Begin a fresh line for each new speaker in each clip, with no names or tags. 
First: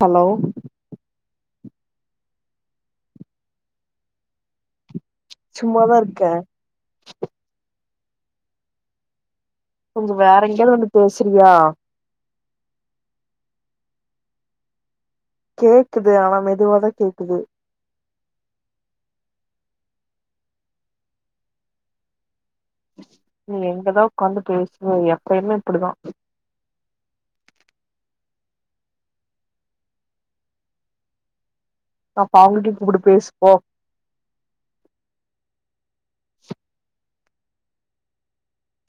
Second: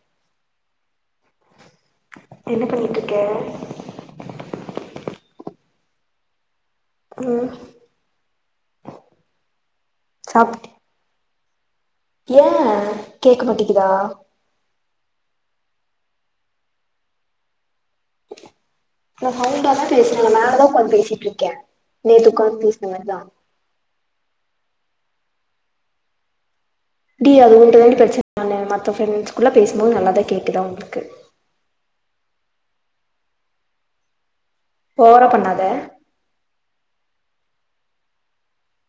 hello
என்ன பண்ணிட்டு இருக்க
சும்மாதான் இருக்கேன்
ம்
கொஞ்சம் வேற எங்கயாவது வந்து பேசு பிரியா
ஏன் கேக்க மாட்டேங்கிதா
கேக்குது ஆனா மெதுவாதான் கேக்குது
இல்ல மைல்டாதான் பேசுறேன் மேலதான் உக்காந்து பேசிட்டு இருக்கேன் நேத்
நீ எங்கதான் உட்காந்து பேசுவ யா எப்பயுமே இப்படிதான்
டி அது உண்டு தாண்டி பிரச்சனை மத்த ஃப்ரெண்ட்ஸ்குள்ள பேசும்போது நல்லாதான் கேக்கு தான் அவுங்களுக்கு
அப்ப அவுங்கிட்டையும் கூப்ட்டு பேசுப்போ
ஓவரா பண்ணாத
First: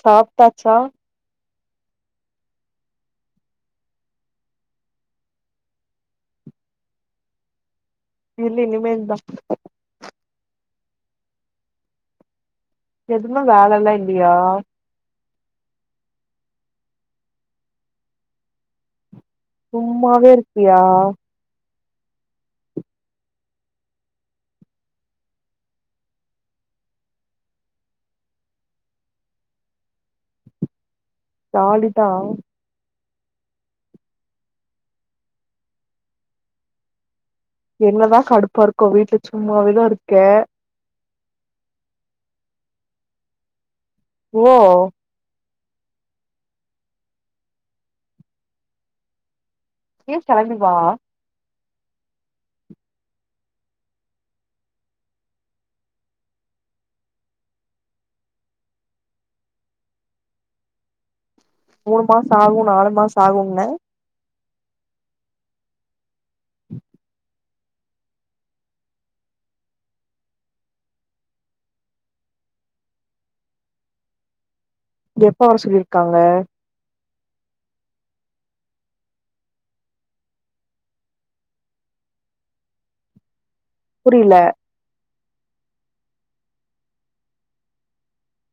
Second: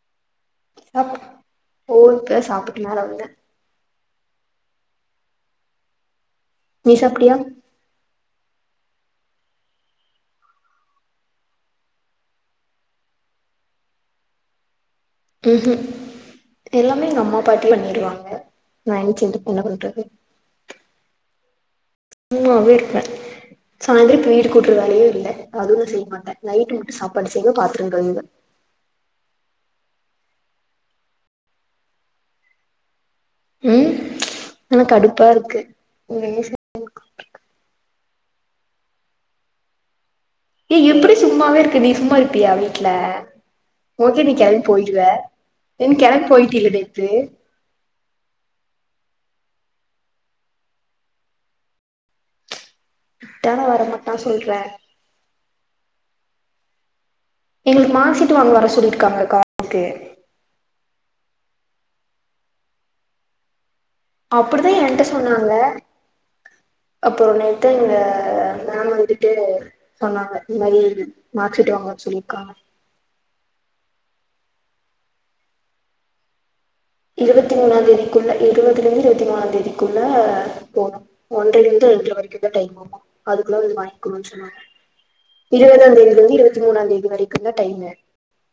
சாப் டாச்சா
ஃபோன் பே சாப்பிட்டு மேல வந்தேன் நீ சாப்படியா
இல்ல இனிமேல் தான் எதுமே வேலலாம் இல்லையா
ம் ம் எல்லாமே எங்க அம்மா பாட்டி பண்ணிருவாங்க நைட்டு
சும்மாவே இருப்பியா
ம் வீட்ல சாயந்திரம் இப்ப வீடு கூட்டுற வேலையையும் இல்லை அதுவும் நான் செய்ய மாட்டேன் நைட்டு மட்டும் சாப்பாடு செய்வேன் பாத்தரங்கழுவேன்
[unintelligible]
ம் ஆனா கடுப்பா இருக்கு
என்னதான் கடுப்பா இருக்கும் வீட்டுல சும்மாவேதான் இருக்
ஏய் எப்படி சும்மாவே இருக்கு நீ சும்மா இருப்பியா வீட்ல ஓகே நீ
ஓ
கெளம்பி போயிருவ ஏன் கெளம்பி போயிட்ட இல்ல நேத்து
ஏ கெளம்பி வா
தேங்கா இருக்கு பொய் சொல்டேன் எனக்கு மார்க்சீட்டு வாங்க வர சொல்லிருக்காங்க காலேஜ்சுக்கு
மூணு மாசம் ஆகும் நாலு மாசம் ஆகுன்ன
அப்புடிதா ஏன்ட சொன்னாங்க அப்றோ நேத்து எங்க மேம் வந்துட்டு சொன்னாங்க இந்த மாதிரி மார்க்சீட்டு வாங்க வர சொல்லிருக்காங்க
எப்ப வர சொல்லிருக்காங்க
இருவத்தி மூணாம் தேதிக்குள்ள இருவதுல இருந்து இருவத்தி நாலாந் தேதிக்குள்ள போனும் ஒன்ரைல இருந்து ரென்ரை வரைக்கும்தா டைம்மாம அது அதுகுள்ள நீ வாங்கினு
புரியல
சொன்னாங்க இருவதாம் தேதில இருந்து இருவத்தி மூணாம் தேதி வரைக்கும் தான் டைமு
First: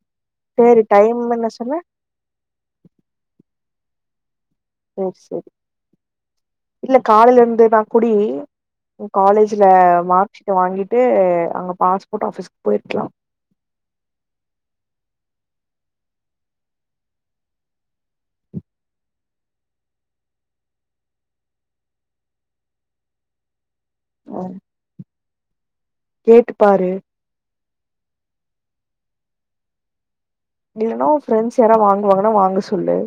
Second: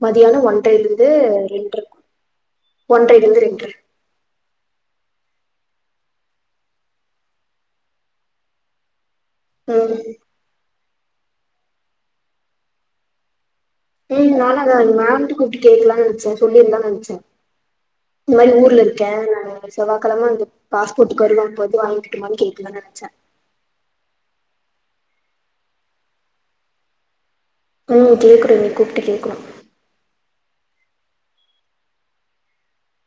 மதியானம் ஒன்றைல
சேரி
இருந்து
டைம் என்ன
ரெண்டு
சொன்ன
இருக்கும் ஒன்றை போ அங்க
சேரி சேரி இல்ல காலேல இருந்தா தா குடி காலேஜ்ல
ம்
மார்க்சீட் வாங்கிட் ட்டு அங்க பாஸ்போர்ட் ஆபிஸ்கு போயிருக்கலாம்
ஹும் நானு அத அந்த மேம்ட கூப்பிட்டு கேக்கலான் நினச்சேன் சொல்லிருந்தான்னு நினச்சேன் இந்த மாரி ஊர்ல இருக்கேன் நா செவ்வாயக்கிழமை வந்து பாஸ்போர்ட்டுக்கு வருவேன் அப்ப வந்து வாங்கிக்கட்டுமானு கேக்கலாம்னு நினச்சேன்
ம் கேட்டு பாரு
ம் கேக்குறேன் நீ கூப்பிட்டு கேக்குறே
நீ இல்லனா ஃப்ரெண்ட்ஸ் யாராது வாங்கு வாங்கனா வாங்க சொல்லு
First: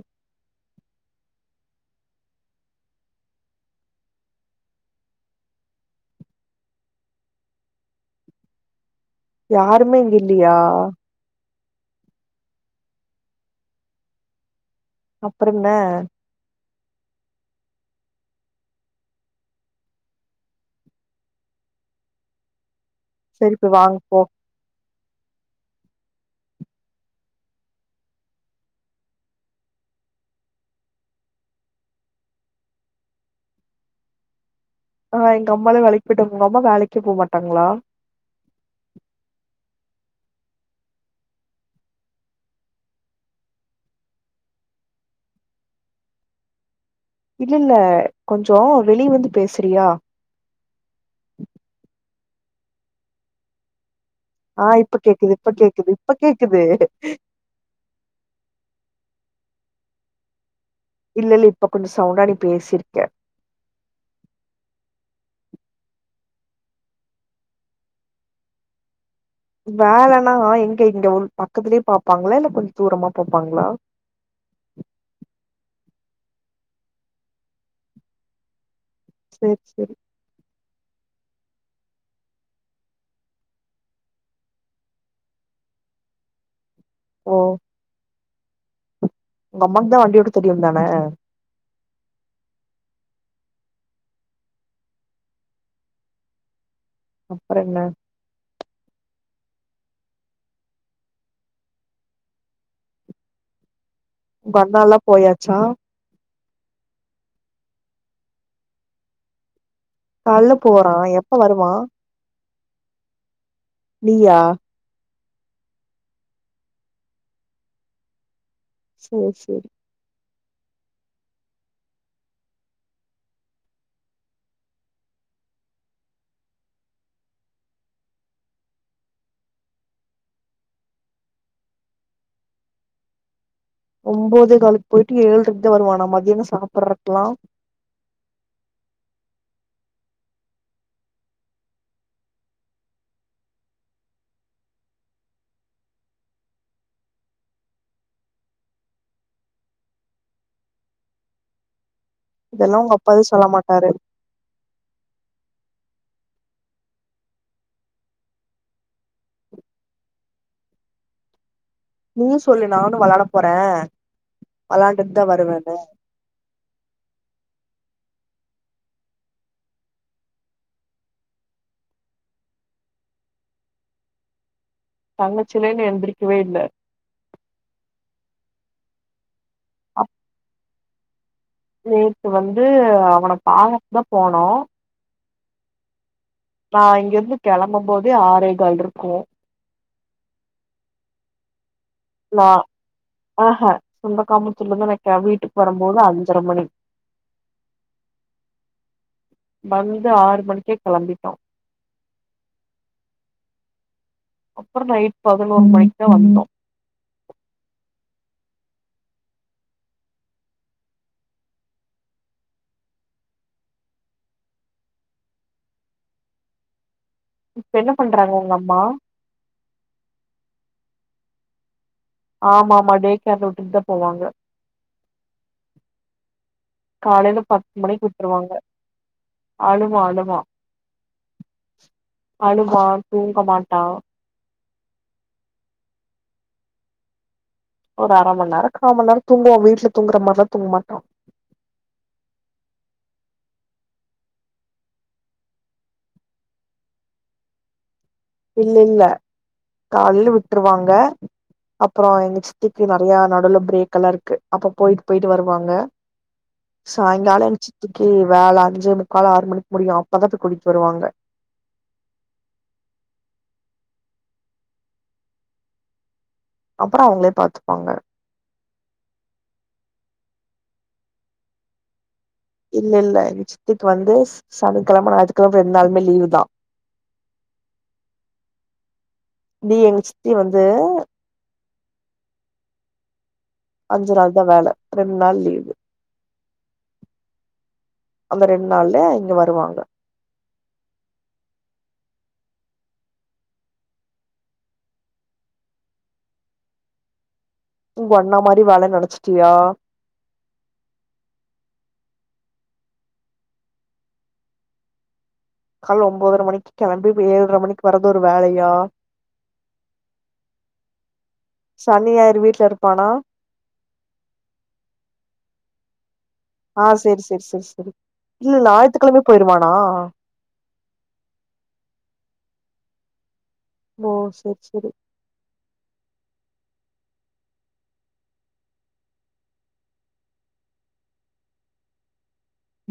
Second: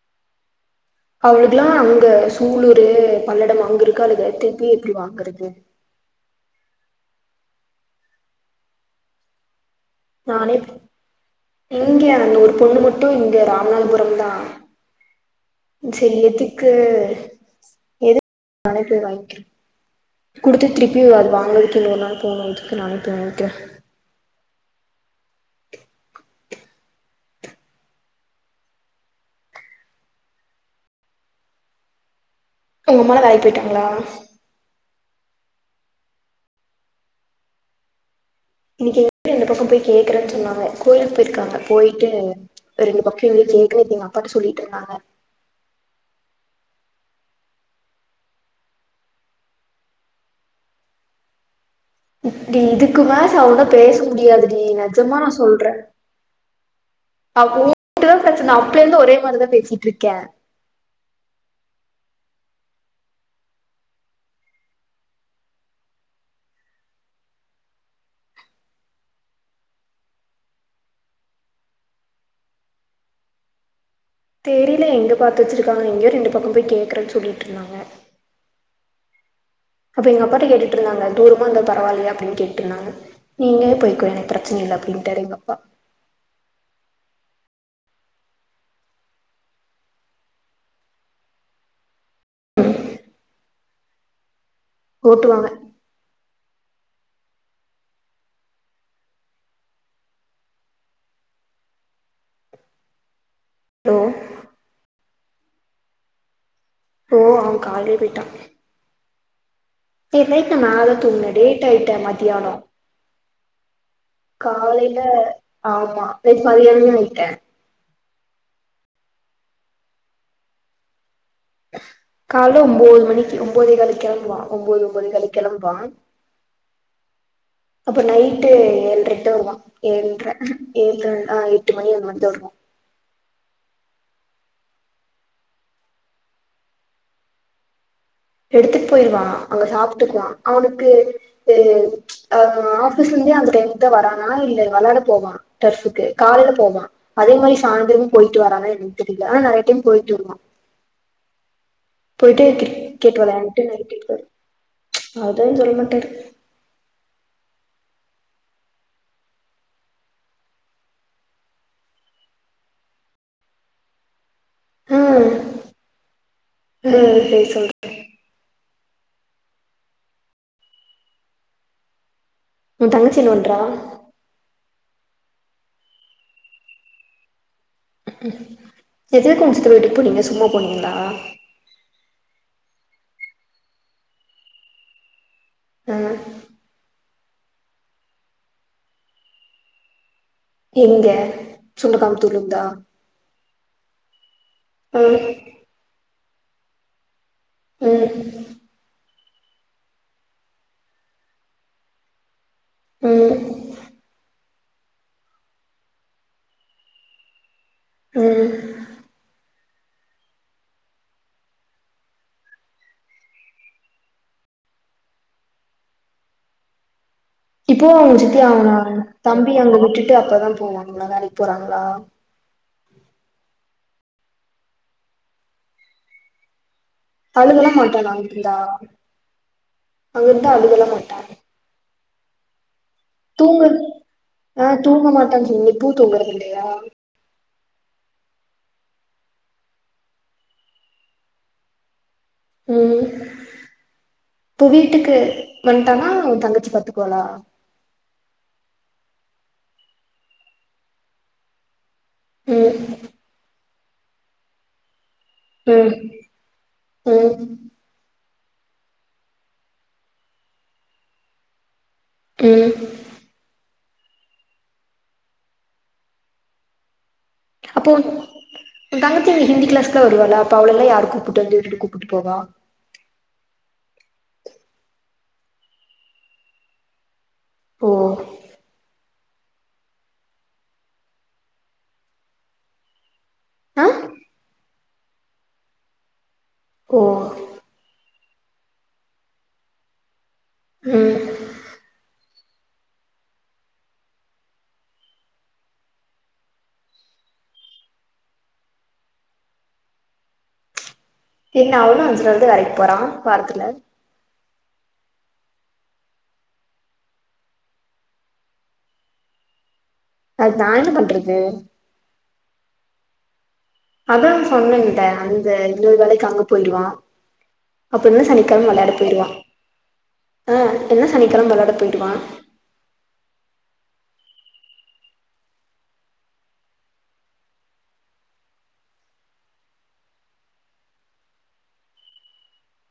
அவளுக்கெல்லாம் அங்க சூளூர் பல்லடம் அங்க இருக்காளுக திருப்பி எப்டி வாங்கறது
யார் பொண்ணு இங்க இல்லியா
எங்க அந்த ஒரு பொண்ணு மட்டும் இங்க ராமநாதபுரம் தான்
அப்ற ம
கு எதுக்கு நானே போய் வாங்கிறோன் குடுத்து திருப்பி அது வாங்குறத்துக் இன்னோரு நாள் போனுன்றதுக்கு நானே போய் வாங்கிக்கிறே
சரி போ வாங்கு போ
உங்க அம்மால வேலை போயிட்டாங்களா
ஆ எங்க அம்மால வேலைக்கி போயிட்டாங்க உங்க அம்மா வேலைக்கே போ மாட்டாங்களா
இன்னிக்கு எங்க ரெண்டு பக்கம் போய் கேக்குறேன்னு சொன்னாங்க கோவில் போயிருக்காங்க போயிட்டு ரெண்டு பக்கம் எங்கயும் கேக்குறீங்க அப்பாட்ட சொல்லிட்டு இருந்தாங்க
இல்லல்ல கொஞ்ச வெளிய வந்து பேசுறியா
து இதுக்குமேல சவுண்டா பேச முடியாது டி
ஆ இப்ப
நெஜமா நா
கேக்குது இப்ப
சொல்றேன்
கேக்குது இப்ப கேக்குது
அவ்ளோதா இளயளத பிரச்சன அப்பலே இருந்து ஒரே மாரிதான் பேசிட் ட்ருக்கேன்
இல்ல இல்ல இப்ப கொஞ்ச சவுண்டா நீ பேசிருக்க வேலைன்னா எங்க இங்க ஒன் பக்கத்துலயே பாப்பாங்ளா இல்ல கொஞ்ச தூரமா பாப்பாங்ளா
தெரில எங்க பாத்து வச்சிருக்காங்க எங்கேயோ ரெண்டு பக்கம் போயி கேக்குறேன் சொல்லிட்டு இருந்தாங்க
சேரி சேரி
அப்ப எங்கப்பாட்ட கேட்டுட் இருந்தாங்க தூரமா இருந்தா பரவில்லையா அப்படின்னு கேட்டிருந்தாங்க நீங்கலே போய்ககோங்க எனக்கு பிரச்சனை இல்லை அப்படின்டாரு எங்கப்பா
ஓ உங்க அம்மாக்கு தான் வண்டியோட்ட தெரியும் தானே
ஓட்டுவாங்க
அப்புறம் என்ன
ஓ
உங்க அம்மாலாம் போய்யாச்சா
ஓ அவன் காலையே போயிட்டான் சேர்
கால்ல
நேத்து
போறா
நானும்
எப்ப
தூங்கினேன் டேட்
வருவா
ஆயிட்டேன் மத்தியானம்
நீயா
காலையில ஆமா நேத்து மத்தியானமே ஆயிட்டேன்
சேரி சேரி
கால்ல ஒம்பது மணிக்கு ஒம்பதே காலுக்கு கெளம்புவான் ஒம்பது ஒம்பதே காலுக்கு கெளம்புவான் அப்ப நைட்டு ஏழரைக்கு தான் வருவான் ஏழரை ஆ எட்டு மணி அந்த மாரி தான் வருவான்
ஒம்பதே காலுக்கு போய்ட்டு ஏழரைக்கு தான் வருவான்னா மதியானம் சாப்றக்கெல்லாம்
எடுத்துட்டு போயிடுவான் அங்க சாப்பிட்டுக்குவான் அவனுக்கு அ ஆஃபீஸ்ல இருந்தே அந்த டைம் தான் வரானா இல்ல விளாட போவான் டிரபுக்கு காலையில போவான் அதே மாதிரி சாயந்தரமும் போயிட்டு வரானான்னு எனக்கு தெரியல ஆனா நறைய டைம் போயிட்டு வருவான் போயிட்டு
இதெல்லா உங்க
கிரிக்கெட்
அப்பாவே சொல்ல
விளையானாட்டு
மாட்டாரு
கேட்டுவாரு அவர்தான் சொல்ல மாட்டாரு
நீயும் சொல்லு நானும் விளாட போறேன்
ம் ம் செரி சொல் உன் தங்கச்சி என்னா பன்றா
தங்கச்சிஎல்லாம் இன்னும் எந்திரிக்கவே இல்லை
ம் செரி எதுக்கு உங்க சித்தி வீட்டுக்கு
அப்
போனீங்க சும்மா போனீங்க ளா
நேத்து வந்து அவனை பாக்க தான் போனோம்
ம்
நான் இங்கிருந்து கிளம்பும் போதே ஆரேகால் இருக்கும்
எங்க சொந்த காமத்தூர்ல இருந்தா
நான் ஆ சொந்த காம சொல்லத
ம்
நைக்கேன் வீட்டுக்கு வரும்போது அது ஜெர்மனி
ம்
வந்து ஆறு மணிக்கே கெளம்பிட்டோம்
ம்
அப்புறம் நைட் பதினொரு மணிக்கு தான் வந்தோம்
ம்
இப்ப
இப்போ
என்ன
அவுங்க
பண்றாங்க
சித்தி
உங்க
ஆகன
அம்மா
தம்பி அங்க விட்டுட்டு அப்பதான் போவாங்க இன்னும் வேலைக்கு போறாங்களா
ஆமா ஆமா டே கேர்ல விட்டு தான் போவாங்க காலையில
அழுகலா
பத்து மணிக்கு
மாட்டான் நா வீட்ல
விட்டுருவாங்க
இருந்தா
அழுவா
அங்க இருந்தா அழுகல்லாம் மாட்டான்
அலுவான் தூங்க மாட்டா
ஆ தூங்க மாட்டான்னு சொன்னிங்க இப்பவு தூங்கறது இல்லையா
ஒரு அர மண் நேரம் கா மணி நேரம் தூங்குவான் வீட்ல தூங்கற மாரிலாம் தூங்க மாட்டான்
ம் இப்போ வீட்டுக்கு வந்ட்டானா ஓ தங்கச்சி பாத்துக்குவாலா
இல்ல இல்ல காலைல விட்டுருவாங்க அப்புறம் எங்க
ம்
சித்திக்கு நறையா நடுவுல பிரேக் கல இருக்கு அப்ப போயி போயிட்டு வருவாங்க
ம் ம்
சாய்ங்காலம் எங்க சித்திக்கு வேல அஞ்சே முக்கால் ஆறு மணிக்கு முடியும் அப்பதா கூடிட்டு வருவாங்க
ம்
அப்பறம் அவுங்களே பாத்துப்பாங்க
என் தங்கச்சி இன்னைக்கு விகிளாஸ்லா வருவாவாளா அப்ப அவளலா யாரு கூப்புட்டு வந்து உட்டுட்டு கூப்பட்டு
இல்ல இல்ல துக்கு வந்து சனிக் கெழம ஞாத்தி கெழம ரண் நாளுமே லீவு தா
ம்
டே எங்க சித்தி வந்து
ஆ
அஞ்சி நாள் தா வேல ரண் நாள் லீவு
ஓ
அந்த ரெண் நாள்ல இங்க வருவாங்க
ம்
உங்க அண்ண மாரி வேல நெனச்சிட்டியா
என்ன அவனும் அஞ்சி நாள்தா வேலைக்கு போறான் வாரத்துல
கால்ல ஒன்போதர மணிக்கு கெளம்பி ஏல்ர மணிக்கு வறது ஒரு வேலையா
அது நா என்ன பண்றது
சனி ஞாயிறு வீட்ல இருப்பானா
அதா சொன்னன் இவன்ட்ட வந்து இன்னொரு வேலைக்கு அங்க போயிடுவா
ஆ சேரி சேரி சேரி சேரி
அப்ப இன்னொரு
இல்ல
சனிக்கெழம வெளாட
ஞாயித்துக்கெழமயு
போயிடுவான்
போயிருவானா
ஆ இன்னும் சனிக்கெழம வெளாட போயிடுவான்
ஓ செரி செரி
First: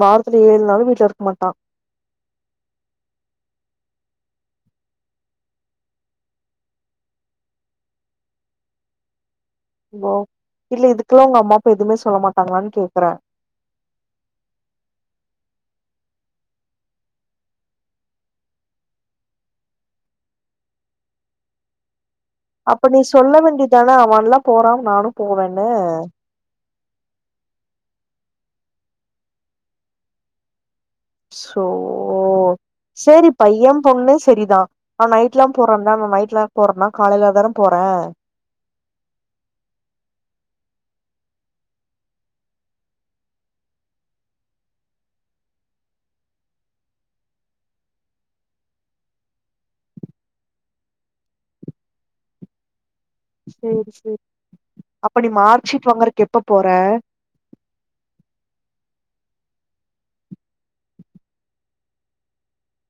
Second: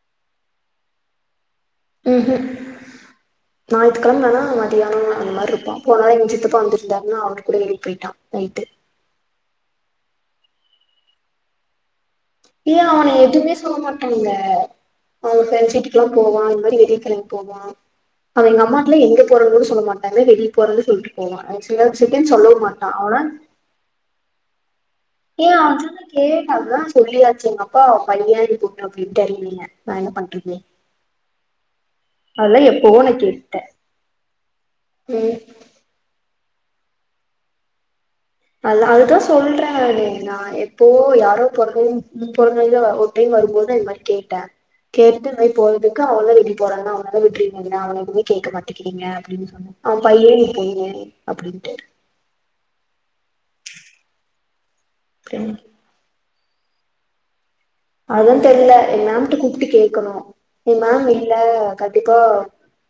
வாரத்துல ஏழு நாளும் வீட்ல இருக்க மாட்டான்
ம் நா ஞாயித்து கெழமலா மதியானம் அந்த மாரி இருப்பான் போன வாரம் எங்க சித்தப்பா வந்துருந்தாருன்னா அவரு கூடே வெளிய போயிட்டான் நைட்டு
ஓ இல்ல இதுக்குல்லாம் உங்க அம்மா அப்பா எதுமே சொல்ல மாட்
ஏ அவன எதுமே சொல்ல மாட்டாங்க அவுங்க சிட்டி கிளா போவான் இந்த மாரி வெளிய கெளம்பி போவான் அவன் எங்க அம்மாட்டல எங்க போறன்னு கூட சொல்ல மாட்டா வெளிய போறன் சொல்லிட்டு போவான்
அப்ப நீ சொல்ல வேண்டிதானே அவன் எல்லா போன்னா நானும்
ஏ அதுதா கேடப் அதான் சொல்லியாச்சு எங்க அப்பா பையன் கூப்டு போவான் அப்டின் தெரியலீங்க நா என்ன பண்றது
சோ
அதெல்லா எப்பவோ நா
சரி
கேட்டே
பையன் பொண்ணு சரிதான் நா
ம்
நைட் எல்லா போன்னா நைட்ல போறனா காலேல தானே போற
அத அதுதான் சொல்றன் நா எப்போ யாரோ பொறந்தல ஒரு டைம் வரும்போது அது மாரி கேட்டேன் கேட்டு இது மாரி போறதுக்கு அவந்தான் வெளிய போறன்னா அவளதான் விட்டு அவனு எதுவுமே கேட்க மாட்டங்கிறீங்க அப்டின் சொன்னேன் அவன் பையன் நீ பொண்ணு அப்டின்னுட்டாரு
சேரி சேரி அப்ப நீ மார்க் சிட் வாங்கறக்கு எப்ப போற
அதுதான் தெரியல ஏ மேம் கூப்டு கேக்ணும் ஏ மேம் இல்ல கண்டிப்பா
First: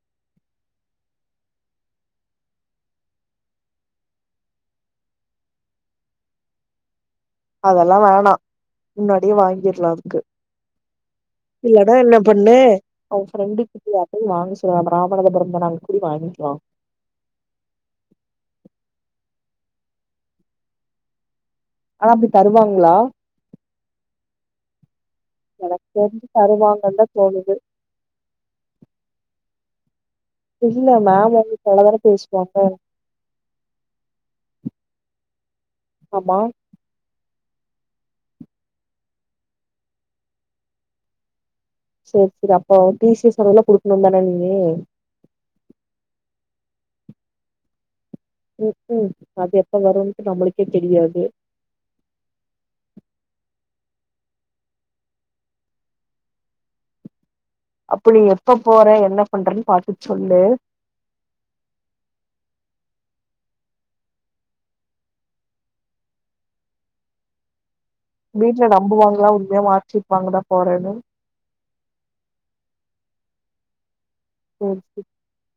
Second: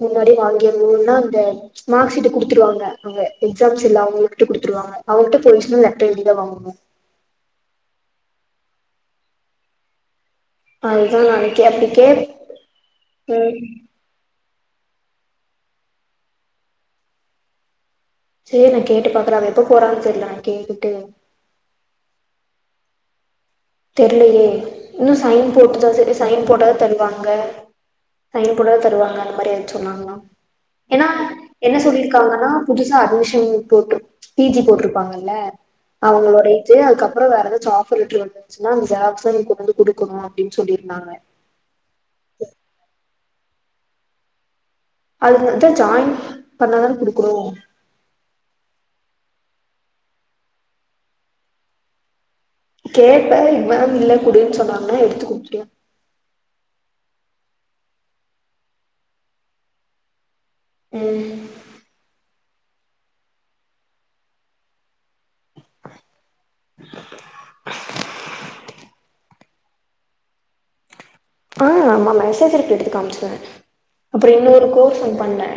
முன்னாடி வாங்கியரனுன்னா அந்த மார்க் ஷீட் குடுத்துருவாங்க அங்க எக்ஸாம்ஸ் எல்லா அவங்கள்ட குடுத்துருவாங்க அவங்கள்ட போயிருச்சுனா லெட்டர் எழுதிதா வாங்கணு
அதல்லா வேணா முன்னாடியே வாங்கிடலாம் அதுக்கு
அதுதா நாளைக்கு அப்டி
இல்லன்னா என்ன
கேப்
பண்ணு அவுங்
ம்
ஃப்ரெண்டு கிட்ட யார்டயு வாங்க ராமநாதபுரந்தான அங்க கூடி வாங்கிக்கலாம்
சேரி நா கேட்டு பாக்குறேன் அவ எப்ப போறான்னு தெரியல நா கேட்டுட்டு
ஆனா அப்டி தருவாங்ளா
தெர்லயே இன்னு சையின்
எனக்கு
போட்டுதான் சரி
தெரிஞ்சு
சையின் போட்டாதா
தருவாங்கன்னு தா
தருவாங்க
தோணுது
சையின் போட்டாதா தருவாங்க அந்த மாரி சொன்னாங்ளாம்
இல்ல
ஏனா
மேம் உங்க
என்ன
நல்லாதான
சொல்லி இருக்காங்கன்னா
பேசுவாங்க
புதுசா அட்மிஷன் போட்டு பி ஜி போட்டிருப்பாங்கல்ல
ஆமா
அவுங்ளோடைய இது அதுக்கப்புற வேற எத ஜாப் சொல்லிட்ரு வேன் மேம் ஜெராக்ஸ்சு நீ கொண்டு வந்து குடுக்கணு அப்டின் சொல்லிருந்தாங்க
சேரி சேரி அப்போ பீசஸ் அதல்லா குடுக்கணு தானே நீயி
அது மட்டு ஜாயின் பண்ணா தான குடுக்குனு
ம் ம் அது எப்ப வருனுட்டு நம்மளுக்கே தெரியாது
கேப்பேன் மேம் இல்ல கூடுன்னு சொன்னாங்க எடுத்து குடுத்துருவேன்
அப்படி எப்ப போற என்ன பண்றன்னு பாத்து சொல்லு
ம் [unintelligible]
வீட்ல நம்புவாங்கா உண்மையா மார்க் ஷீட் வாங்கதா போறன்னு
ஆ ஆமா மெசஜர் எடுத்து காமிச்சிருவேன் அப்டி இன்னோரு
சேரி
கோர்ஸ்
சேரி
ஒன் பண்ணே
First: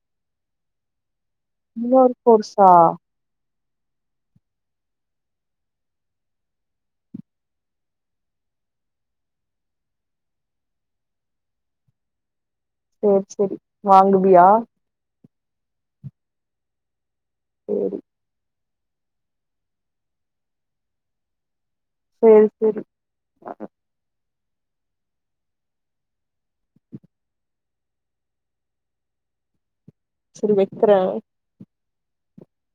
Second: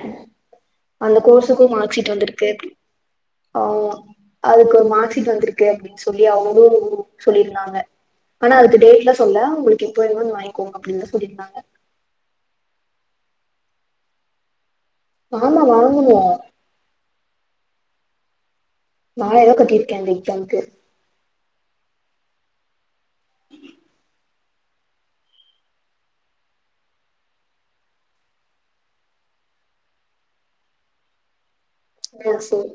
அந்து கோர்ஸுக்கும் மார்ஷீட்
இன்னொரு
வந்துருக்கு
கோர்ஸா
ஆமா அதுக்கு ஒரு மார்க்ஷீட் வந்துருக்கு அப்டின் சொல்லி அவுங்ளு சொல்லிருந்தாங்க ஆனா அதுக்கு டேட்லா சொல்ல உங்ளுக்கு எப்ப வேணுமோ வந்து வாங்கி க்கோங்க அப்டின்தா சொல்லிருந்தாங்க
சேர் செரி வாங்குவியா
ஆமா வாங்குவோ
சேரி
நாலாயருவா கட்டிருக்கே அந்த எக்ஸாம்க்கு
சேர் செரி ஆ செரி வெக்றே
ஆ சேரி